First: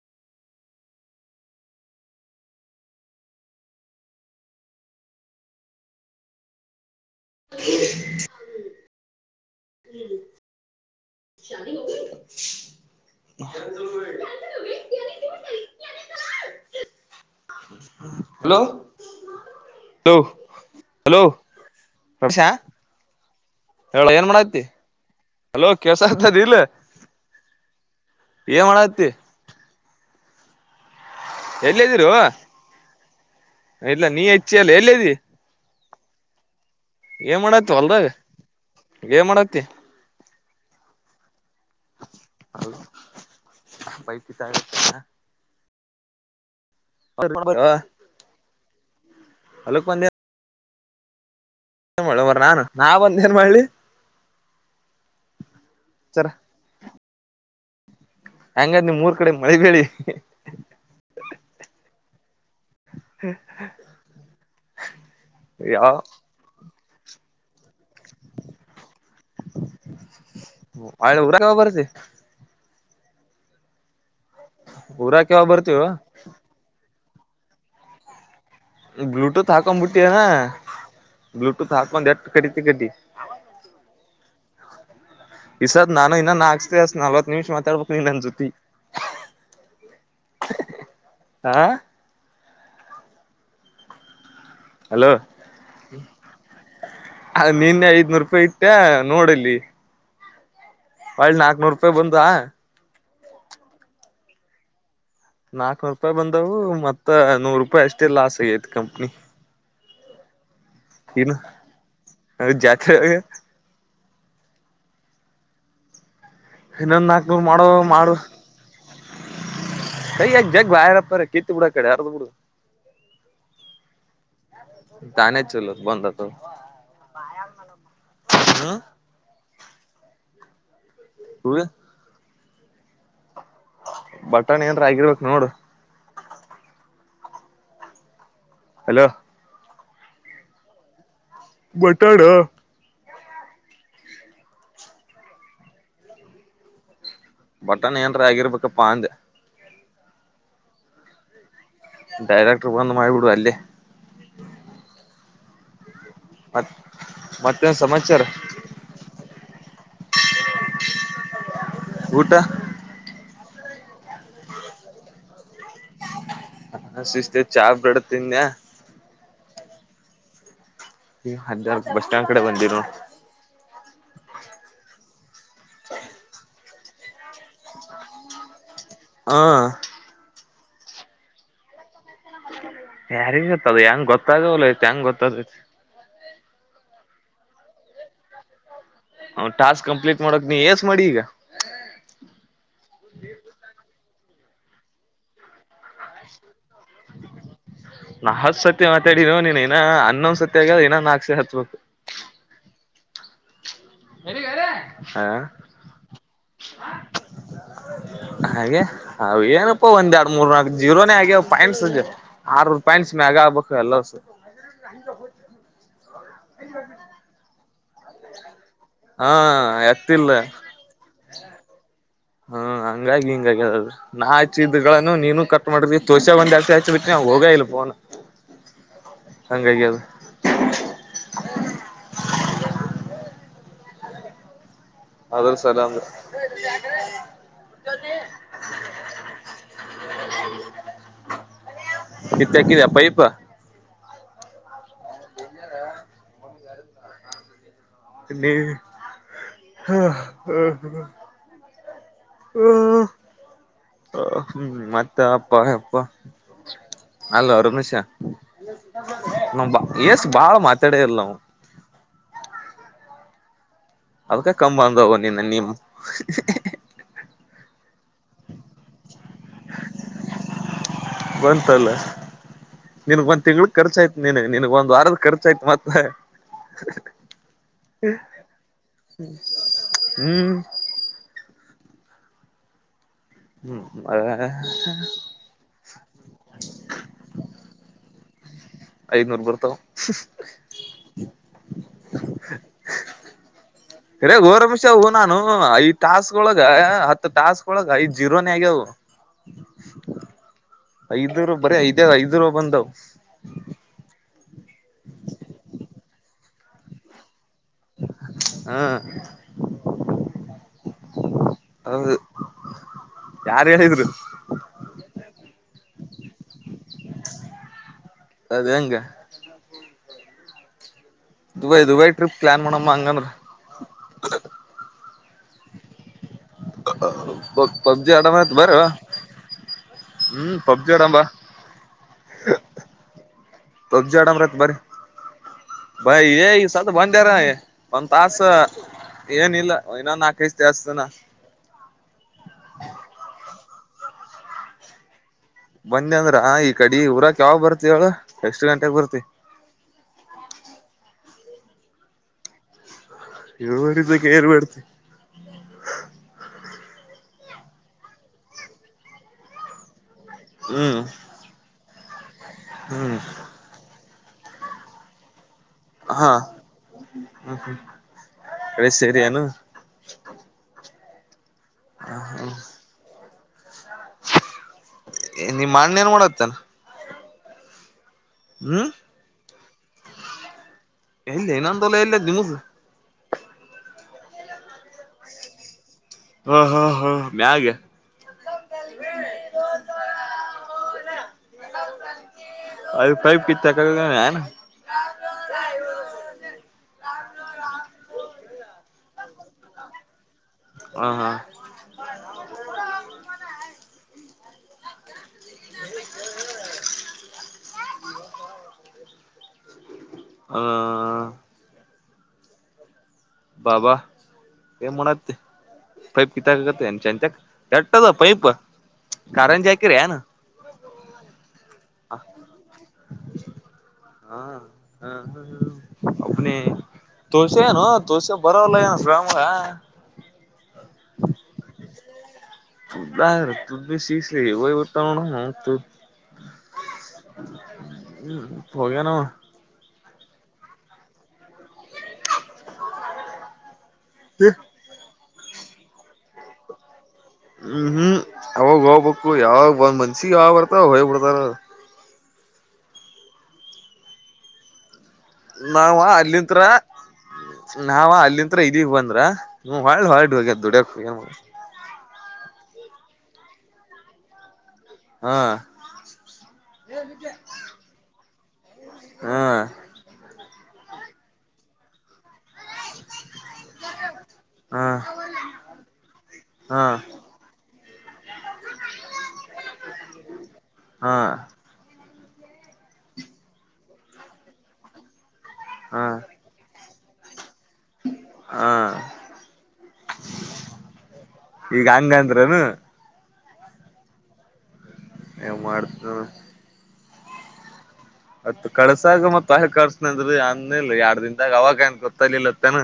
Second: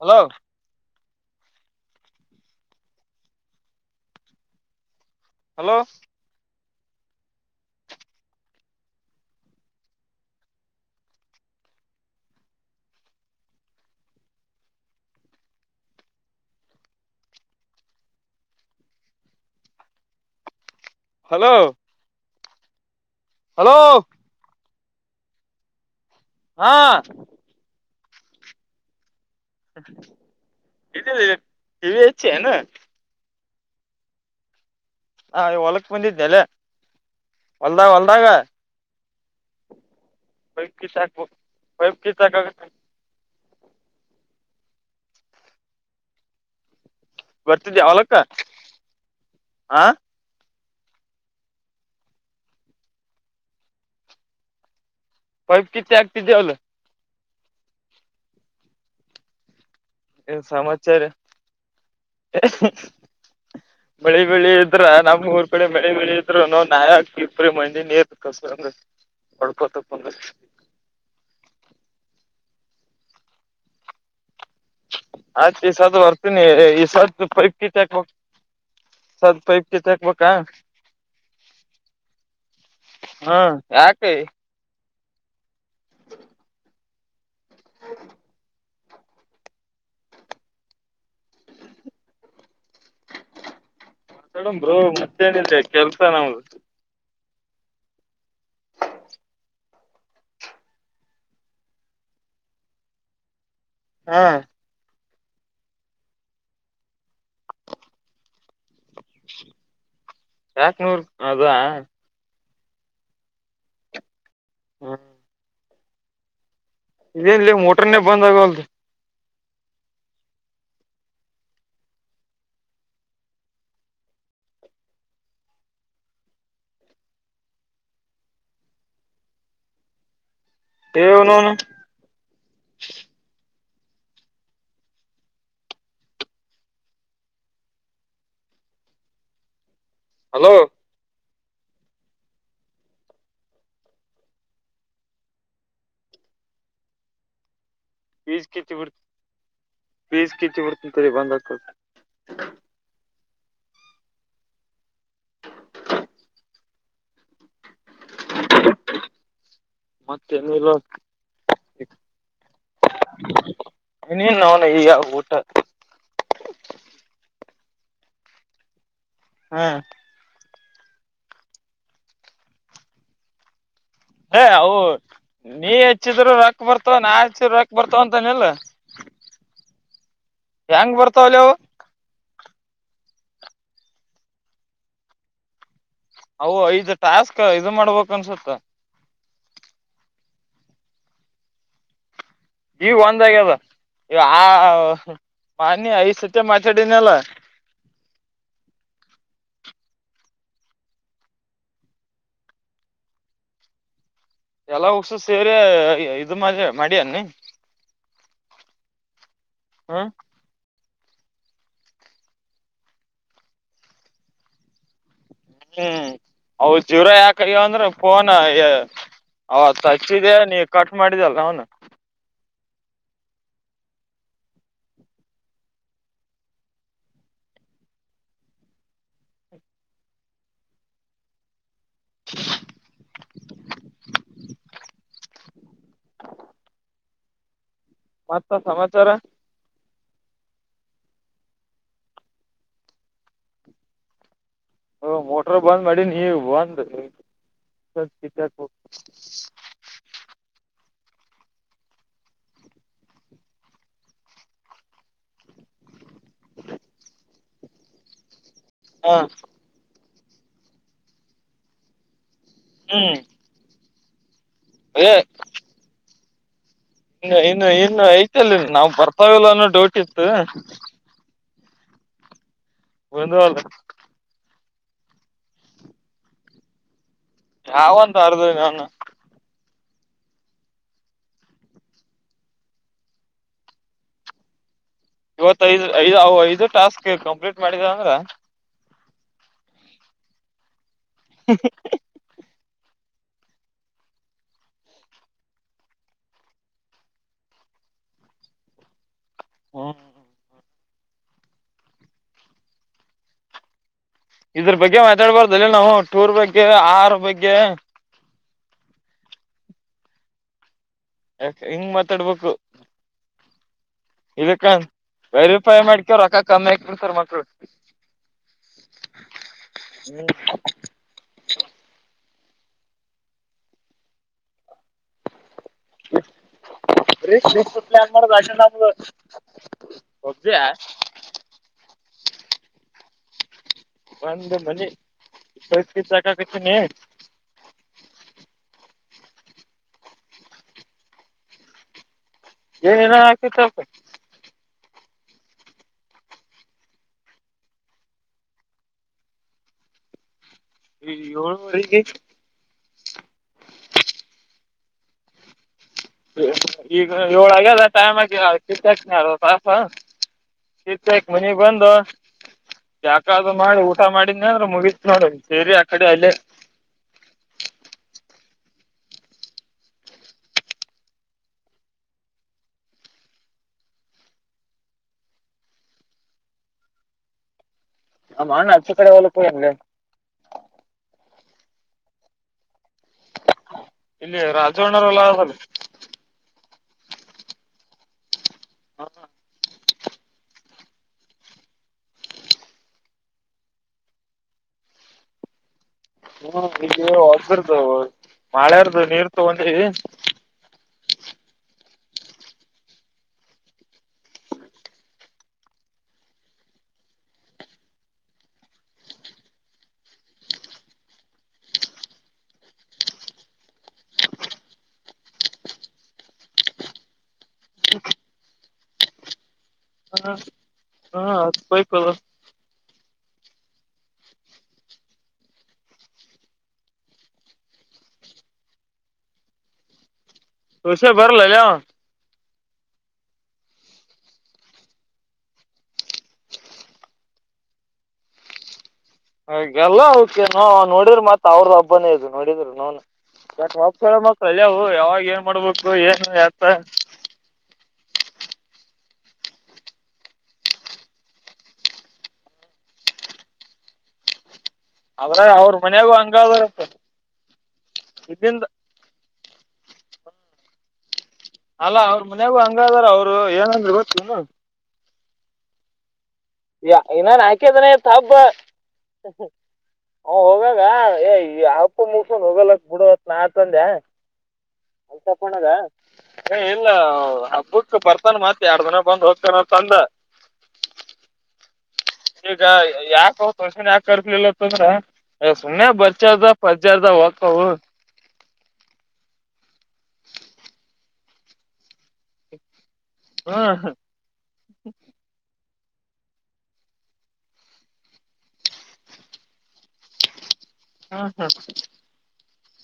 hello hello ಹ್ಮ ಹ್ಮ್ ಶ ಹಲೋ ಹಲೋ ಹಲೋ ರಶಾ ಹಲೋ ಏನ್ ಮತಿ ಹಲೋ ಕೆಸ ದಲ ಹಾ ಏ ಮಾಡತಿ ಇದ ಎಲ್ಲದಿರು ಇಲ್ಲ ನೀ ಹೆಚ್ಚಿ ಅಲ್ಲ ಎಲ್ಲಿದ್ದಿ ಹಾ ಹೊಲಕ್ ಬಂದಿದಲ್ಲ ಹೊಲ್ದಾಗ ಹೊಲ್ದಾಗ ೇ ಮಾಡತ್ತತಿ ಪೈಪ್ಗೆ ಸಾಕ್ಬೋ ಪೈಪ್ಗೆ ಸಾಕ ಪೈಕ ಸಾರ ಬರ್ತಿದ್ದಿ ಅವಲಕ್ಕ ಹ ಹೊಲಕ್ ಏನ್ ಮಾಡ ಬರ ನಾನುಾ ಬಂದ ಏನ್ ಮಾಡಲಿ ಪೈಪ್ ಕಿತ್ತ ಆಗಟ ಸರ ದೇವಲ್ಲ ಹಂಗಾದ್ ನಿಮ್ ಮೂರ್ ಕಡೆ ಮಳಿಬೇಿ ಏ ಸಮಾಚಾರ ಮಳೆ ಬೆಳಿ ಇದ್ರ ನಮ್ಮ್ ಊರ್ ಕಡೆ ಮಳೆ ಯಾವ ಬೆಳಿ ನಾವು ನಾಯ ಕಿರ್ಪ್ರೀ ಮಣಂಡಿ ನೀೇತ್ ಕಸ ಅಂದ್ರೆ ಹೊಡ್ಕೋತಂದ್ರೆ ಅವಳೆ ಊರ ಬರ್ಸಿ ಊರಾಕ ಯಾವಾಗ ಆಯ್ತ್ ಈ ಬರ್ತೀವ ಸದ ಬರ್ತೀನಿ ಈ ಸತ್ ಪೈಪ್ ಕಿಟ್ ಹಾಕ್ಬೇಕು ಬ್ಲೂಟೂತ್ ಹಾಕೊ್ ಬಿಿಟ್ಟಿ ಅನಾ ಬ್ಲೂಟೂತ್ ಹಾಕೊಂಡ್ ಎಟ್ಟ ಕಟ್ಟತಿ ಕಟ್ಟಿ ಹ್ಮ ಯಾಕ ಈಸಾದ ನಾನು ಇನ್ನಾಕ್ಸ್ತ ಅಸ್ ನಲ್ವತ್ ನಿಮಿಷ ಮಾತಾಡ್ಬೇಕು ನೀನ್ ನನ್ ಜೊತಿ ಆಾ ಕೇಡ್ರೂ ಮತ್ತೇನಿದ ಕೆಲ್ಸ ನಮ್ದು ಅ ನಿನ್ನೆ ಐದನೂರು ರೂಪಾಯಿ ಇಟ್ಟೆ ನೋಡಲ್ಲಿ ಒಳ್ಳಿ ನಾಕ್ನೂರು ರೂಪಾಯಿ ಬಂದ ಹಾ ನಾಕ್ನೂರು ರೂಪಾಯಿ ಬಂದವು ಮತ್ತ ನೂರು ರೂಪಾಯಿ ಅಷ್ಟೇ ಲಾಸ್ ಆಗೈತಿ ಕಂಪ್ನಿ ಚಾಕ್ನೂರ್ ಅದ ಅೌ ಜಾತ್ರೆ ಹ್ಮ್ ಇನ್ನೊಂದು ನಾಲ್ಕುನೂರು ಇದೇನ್ಲೇ ಮಾಡು ಮೋಟರ್ನೇ ಮಾಡು ಬಂದ್ ಆಗವಲ್ದು ಸೈ ಯ ಜಗ ಬಪ್ಪ ಕರ್ತ್ತ ಬುಡ ಕಡೆ ಯಾರದು ಬಿುಡ ತಾನ ಚಲೋ ಬಂದತ್ತು ಹ್ಮ್ ನೋನು ಹ್ಮ್ ಬಟ್ಟಾಣಿ ಏನ ಆಗಿರ್ಬೇಕಕ್ ನೋಡು ಹಲೋ ಹಲೋ ಬಟಾಡ ಬಟಣ ಏನ್ರ ಆಗಿರ್ಬೇಕಪ್ಪಾ ಅಂದೆ ವೀಜ ಕಿತಿ ಬರ್ತ ತರಿ ಬಧ ಡೈರೆಕ್ಟ್ರ್ ಬಂದು ಮಾಡ್ಬಿಡುುವ ಅಲ್ಲೇ ಮತ್ ಮತ್ತೇನ್ ಸಮಾಚಾರ ಮತ್ತೇನ ಇಲ್ಲ ಊಟ ಇನ ನನ ಈಗ ಊಟ ಹ ಸಿಸ್ತೇ ಚಾ ಬಿಡತನ್ಯ ಹ್ಮ ಈ ಅ ಬಸ್ ಸ್ಟ್ಯಾಂಡ್ ಕಡೆ ಬಂದಿ್ ಏ ಅವು ನೀ ಹೆಚ್ಚಿದ್ರರು ರೊಕ್ ಬರ್ತಾವ ನಾ ಹೆಚ್ಚಿದ ರೊಕ್ಕ ಬರ್ತವ ಅಂತನಿಲ್ಲ ಹಾ ಹೆಂಗ್ ಬರ್ತಾವಲವು ಯಾರಿಗ ಗೊತ್ತದ ಹೆಂಗ ಗೊತ್ತಾಗಲ ಹೆಂಗ ಗೊತ್ತ ಅ ಐದು್ ಟಾಸ್ಕ್ ಇದು ಮಾಡ್ಬೇಕಕ್ ಅನ್ಸುತ್ತ ಅವ್ ಟಾಸ್ ಕಂಪ್ಲೀಟ್ ಮಾಡೋಕ್ ನೀ ಯಸ್ ಮಾಡಿ ಈಗ ಈ ಒಂದಗ್ಯದ ಆ ಮಾಾನಿ ಐ ಸತ್ತ ಮಾತಾಡಿನ ಅಲ್ಲ ನಾ ಹತ್ ಸತ್ಯ ಮಾತಾ ನೋ ನೀನ್ ಇನ್ನ ಹನ್ನೊಂದ್ ಸತ್ಯ ಆಗ್ಯದ ಇನ ನಾಕಸೆ ಹತ್ಬಬೇಕು ಎಲ್ಲ ಹಗ್ಸ ಹ ಸೇರಿ ಇದು ಮ ಮಿ ಅನ್ನಿ ಹಾಗೆ ಅ ಏನಪ್ಪ ಹ್ಮ್ ಒಂದೆರಡು ಮೂ ಜೀರೋನೇ ಆಗ್ಯ ಪಾಯಿಂಟ್ಸ್ ಆರುೂ ಪಾಯಂಟ್ಸ್ ಮ್ಯಾಗ ಆಗ್ಬೇಕು ಎಲ್ಲ ಹ್ಮ್ ಅವ ಜಿವರ ಯಾಕಯ್ಯೋ ಅಂದ್ರ ಫೋನಾ ಹಾ ಅವತ್ ಎತ್ತಿಲ್ಲ ಹಚ್ಚಿದೆ ನೀ ಕಟ್ ಮಾಡಿದಲ್ಲ ಅವನು ಹ್ಮ ಹಂಗಾಗಿ ಹಿಂಗಾಗಿಾದರು ನಾ ಆಚಿದ ಇದ್ಗಳನ್ನುನು ನೀನು ಕಟ್ ಮಾಡಿದ್ವಿ ತೋಸೆ ಬಂದ ಆತಿ ಆಚ ಬಿಿ ನ್ ಹೋಗ ಇಲ್ ಫೋನ್ ಹಂಗಾಗದು [inaudible] ಅದನ್ ಸಲ ಅ ಜೊತೆ ಮತ್ತ ಸಮಾಚಾರ ನಿತ್ತ ಹಾಕಿದ ಪೈಪ್ ಹ ಮೋಟ್ರ ಬಂದ್ ಮಾಡಿ ನೀವು ಬಂದು ಹ್ಮ ಹ್ಮ ಹ ಹ ಮತ್ತೆ ಅಪ್ಪ ಅಪ್ಪ ಅಲ್ ಅವ ರಮೇಶ ಹ ನಾ ಎಸ್ ಬಾಳ ಮಾತಾಡಲ್ಲವು ಹ್ಮ್ ಅದ್ಕ ಕಂಬ್ ಏ ಬಂದೋಗ ನೀನ್ನ ನಿಮ ಇ ಇನ್ನು ಇನ್ನು ಐತಲ್ಲಿ ನಾವ್ ಬರ್ತಾವಲ್ಲ ಅನ್ನೋ ಡೋಟಿತ್ತು ಬಂತಲ್ಲ ನಿನ್ಗ್ ಒಂದ್ ಬಂದವಲ್ಲ ತಿಂಗಳ ಖರ್ಚ ಆಯ್ತು ನೀನು ನಿನಗ್ ಒಂದ್ ವಾರದ ಖರ್ಚ ಆಯ್ತು ಮತ್ತೆ ಯಾವಂತ ಅರ್ದ ನ ಹ್ಮ ಹ್ಮ್ ಹ್ಮ್ ಅ ಇವತ್ತೈದು್ ಐದು ಐದು ಟಾಸ್ಕ್ ಕಂಪ್ಲೀಟ್ ಮಾಡಿದ ಅಂದ್ರ ಐನೂರು ಬರ್ತಾವ ಹ ರೇ ೋರಮಿಷೂ ನಾನು ಐದ್ ತಾಾಸ ಒಳ ಹತ್ತು ತಾಸ್ಗಳೊಳಗ ಐದ್ ಜೀರೋನೇ ಆಗ್ಯವು [unintelligible] ಐದು ರೂ ಬರ ಐದ ಐದ್ ರೂ ಬಂದವು ಇದ್ರ ಬಗ್ಗೆ ಮಾತಾಡ್ಬಾರ್ದ ಅಲ್ಲ ನಾವು ಟೂರ್ ಬಗ್ಗೆ ಆಹಾರ ಬಗ್ಗೆ ಹ್ಮ ಯಾಕ ಹಿಂಗ್ ಮಾತಾಡ್ಬೇಕು ಯಾರ್ ಹೇಳಿದ್ರು ಇದಕ್ಕ ವೆರಿಫೈ ಮಾಡ್ಕವ್ರ ರೊಕ್ಕ ಕಮ್ಮಿ ಆಕ್ತಿಡ್ ಸರ್ ಮಕ್ಳು ಅದ ಹೆಂಗ ಹ್ಮ್ ದುಬೈ ದುಬೈ ್ರಿಪ್ ಪ್ಲಾನ್ ಮಾಡಮ್ಮಂಗಂದ ನ್ ಪಬ್ಜಿ ಮಾಡುದು ಆಡಮತ್ ಅಷ್ಟೆ ನಮ ಬರ ಹೋಗ್ದಾ ೇಡಂಬ ತ ಜ ಒಂದ್ ಆಡ್ರತ್ ಬರಿ ಮನಿ ಇಪ್ಪತ್ ಕಿಚ್ ಬಾಯ ಏ ಹಾಕಾಕತ್ತೀನಿ ಸ ಬ ಡಾರ ಪ ತಾಸ ಏನಲ್ಲ ನಾ ನಾಕಸತೆ ಅತಾನ ಏನ್ ಏನ ಹಾಕತ ಬಂದಿ ಅಂದ್ರ ಈ ಕಡೆ ಊರಕ್ ಯಾವಾಗ ಬರ್ತಿವಳು ಎಕ್ಷ್ಟ್ ಗಂಟೆೆಗೆ ಬರ್ತಿ ಹ ಹ ಹೊಗ ಇವರಿದ್ದಕ್ಕೆ ಏರ್ಬಡ್ತಿ ಈಗ ಏಳಾಗಲ್ಲ ಟೈಮ್ ಆಗ ಕತ್ತಾಕ್ನ ಪಪ ಹ್ಮ್ ಇಕ್ ಮನಗ್ ಬಂದು ಹ್ಮ್ ಯಾಕ ಮಾಡಿ ಊಟ ಮಾಡಿದ ಅಂದ್ರೆ ಮುಗತ್ ನೋಡ್ ಸರಿ ಹಾ ಹ ಹ ಕಳಿ ಸೀರೀನು ಹ ಹಾ ನಿ ಮಣ್ಣೇನ್ ಮಾಡಾಕತ್ಯನ ನಮ್ ಅಣ್ಣ ಹ್ಮ್ ಆಚೆಕಡೆ ಹೊಲಕ್ ಹೋಗೇನ್ಲೆ ಎಲ್ಲಿ ಇನಂದೋಲ್ಲ ಎಲ್ಲದ್ ನಿಮೊದು ಇಲ್ಲಿ ರಾಜವಣ್ಣರ ಹೊಲ [unintelligible] ಹಾ ಹಾ ಹಾ ಮ್ಯಾಗ ಹಾ ಅದು ಪೈಪ್ ಕಿತಾಕದೆನ್ ಹ್ಮ ಇಲ್ಲಿ ಒದಬರದು ಮಳೆಯಾರದುು ನೀರ್ ತಗೊಂಡಿ ಹ ಹಾ ಹ ಬಾ ಬಾ ಏನ್ಮಾಡಖತಿ ಪೈಪ್ಕಿತ್ತ ಕತ ಚಂತಕ್ ಎಟ್ಟತದು ಪೈಪ ಕಾರಂಜಿ ಆಕ ರನು ಹ್ಮ್ [inaudible] ಹ ಹಾ ಹಾ ಹ್ಮ ಅನ ತೋಸೆ ಏನು ತೋಸೆ ಬರೋಲ್ಲ ಏನು ಶ್ರಾಮ [unintelligible] [unintelligible] ಹುಷ ಬರಲ್ಲಲ್ಲಯ ತು ಶೀ ಇವಟ್ಟ ನ ಹ್ಮ್ ಹೋಗ ನ ಹಾಗಲ್ಲ ಕೆ ನಾ ನೋಡಿದ್ರೆ ಮತ್ತ ಅವ್ರದ ಹಬ್ಬನೇ ಇದು ನೋಡಿದ್ರು ನ ಮಳ ಯಾವಾಗ ಏನ್ ಮಾಡ್ಬೇಕು ಏನ್ ಯತ ಹ್ಮ್ ಹ್ಮ್ ಅವಾಗ ಹೋಗ್ಬೇಕು ಯಾವಾಗ ಒಂದ್ ಮನ್ಸಿಗೆ ಯಾವ್ ಬರ್ತಾವ ಹೋಗ್ಬ ಬಿಡ್ತಾರ ಅದ್ರಾಗ ಅವ್ರ ನಾವ ಮನ್ಯಾಗು ಹಂಗ ಅಲ್ಲಿತ್ರ ಅದಾರಪ್ಪ ನಾವ ಅಲ್ಲಿತ್ರ ಇದಿಂದ ಇದಗ್ ಬಂದ್ರ ಹ್ಮ್ಳ್ಳ ಹೊಳ್ಳ ು ಹೋಗ್ಯ ದುಡ ಹ ಅಲ್ಲಾ ಅವ್ರ ಮನೆಗೂ ಹಂಗಾದಾರ ಅವ್ರು ಏನಂದ್ರೆ ಗೊತ್ತ ಹಾ ಯ ಇನ್ನಾನ ಹಾಕದನೆೆ ತಬ್ಬ ಹಾ ಹ ಹೋಗಾಗ ಅಪ್ಪ ಮುಸನ್ ಹೋಗಲಕ್ ಬಿಡವತ್ ನಾ ಹಾ ಅಲ್ ತಪಣದ ಅ ಹಾ ಲ್ಲಬ್ಬ ಬರ್ತಾನ ಮತ್ತತ್ ಎರಡ್ ದನ ಬಂದ ಹೋಗ್ತಾನ ತಂದ ಹಾ ಈಗ ಯಾಕ ತಷನ್ ಯಾಕ ಕರ್ಲಿಲ್ಲ ತಂದ್ರ ಸುಮ್ಮ್ನೆ ಹಾ ಬಚದ ಪಜಾರದ ಹಾಕವು ಹಾ ಈಗ ಹಂಗಂದ್ರನು ಹಾ ಹಾ ಯವು ಮಾಡ್ತ ಅತ್ ಕಳ್ಸಾಗ ಮತ್ ಆೆ ಕಳಸನಂದ್ರರು ಅಂದ ಇಲ್ ಎರಡ್ ಹ್ಮ ದನ್ದಾಗ ಅವಾಗ ನ್ ಗೊತ್ತಲಿಲ್ಲತ್ತನ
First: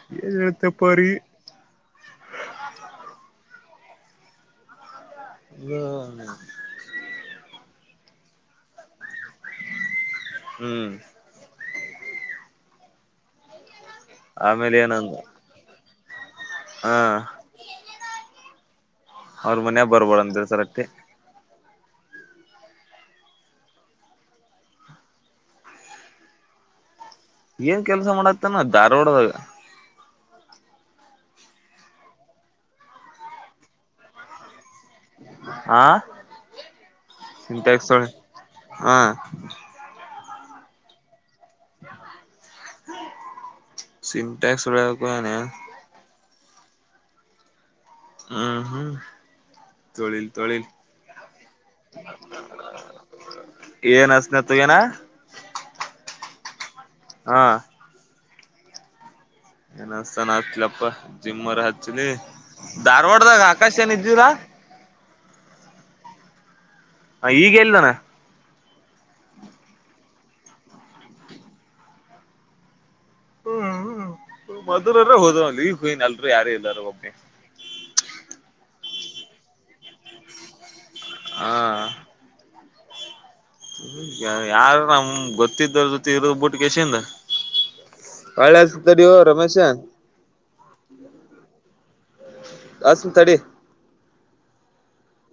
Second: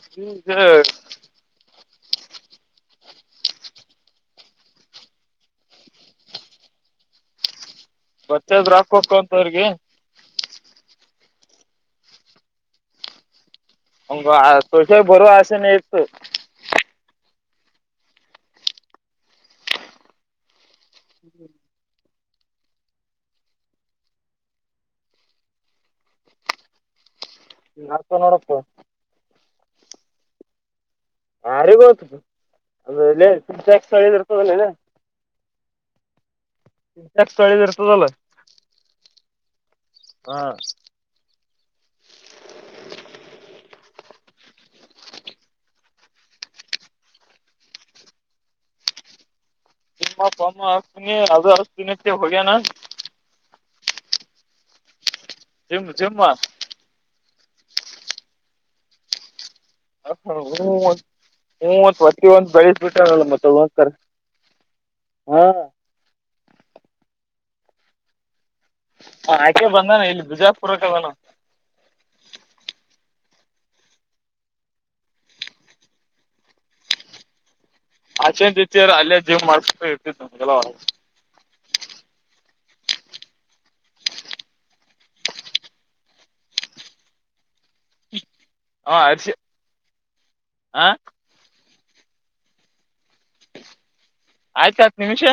ಹ್ಮ್ ಇ ಈಗ ತ ಪರಿ ಹ್ಮ್ ಬತ್ತೆಾದ್ರರು ಹಾಕೋಬೇಕ ಅಂತ ಅವ್ರಿಗೆ ಹ್ಮ್ ಮ ಆಮೇಲೆ ತುಳಸ ಬರುವ ಅಸೆನ ಇತ್ತು ಹ್ಮ ಅವ್ರ ಮನ್ಯ ಬರ್ಬೋಡ ಅಂದ್ರೆ ಸರ್ಟ್ಟಿ ಹ್ಮ್ ಏನ್ ನಾಕ ಕೆಲ್ಸ ನೋಡಪ್ಪ ಮಾಡತ್ತನ ಧಾರ್ವಾಡದಾಗ ಆಾರಿಗೋತ ಅಳ ಇರ್ತದನ ಆ ಚ ಸಳ ಸಿಂಟ್ಯಾಕ್ಸ್ ಜರ್ತಲ್ಲ ಒಳಗ ಹಾ ಹಾ ಸಿಮಟೆ ಒನ ಹ್ಮ ಹ್ಮ ನಿಮ್ಮ ಪಾನ ಹಾಕ್ತೀನಿ ಅದು ಅಷ್ಟ ದಿನಕ್ಕೆ ಹೋಗ್ಯನಾ ಏನ್ ಅಸನತ್ ಏನಾ [inaudible] ಜಿಮ್ ಜಿಮ್ ಹಾ ಏನಸ್ತಾನ ಹವ ಹತ್ಲಪ್ಪ ಜಿಮ್ಮರ್ ಹವತ್ ಹಚ್ಚಲಿ ಒತ್ತಿ ಒಂದ ಬಯಸ್ ಬಿಿಟ್ಟಲ್ಲ ಧಾರವಾಡದಾಗ ಆಕಾಶ ಮತ್ತಕ ಏನ್ ಇದ್ದಿಲ್ಲ ಹಾಂ ಹ ಈಗೇಲ್ದಾನ ಆಕೆ ಬಂದಾನ ಇಲ್ಲಿ ಬಿಜಾಪುರಕ್ಕೆ ಅದಾನ ಹ್ಮ್್ಮ್ ಹ್ಮ್ ಮದರರ ಹೋದ್ ಈ ಹೂವನ್ ಎಲ್ರು ಯಾರ ಇಲ್ಲಾರ ಒಬ್ಮ್ಮೆ ಆಶೆನ್ತಿಾರ ಅಲ್ಲೇ ಜಿಮ್ ಮಾಡ್ ಇರ್ತ ನಗೆಲ ಹಾ ಯಾರ ನಮ್ ಗೊತ್ತಿದ್ದ್ರ ಜೊತೆ ಇರದ ಬುಟ್ಟಸಿಂದ ಹಳೆಸತರಿವು ರಮೇಶ ಆಾ ಅಷ್ಟು ತಡೆ ಆಯ್ತತ್ ನಿಮಿಷ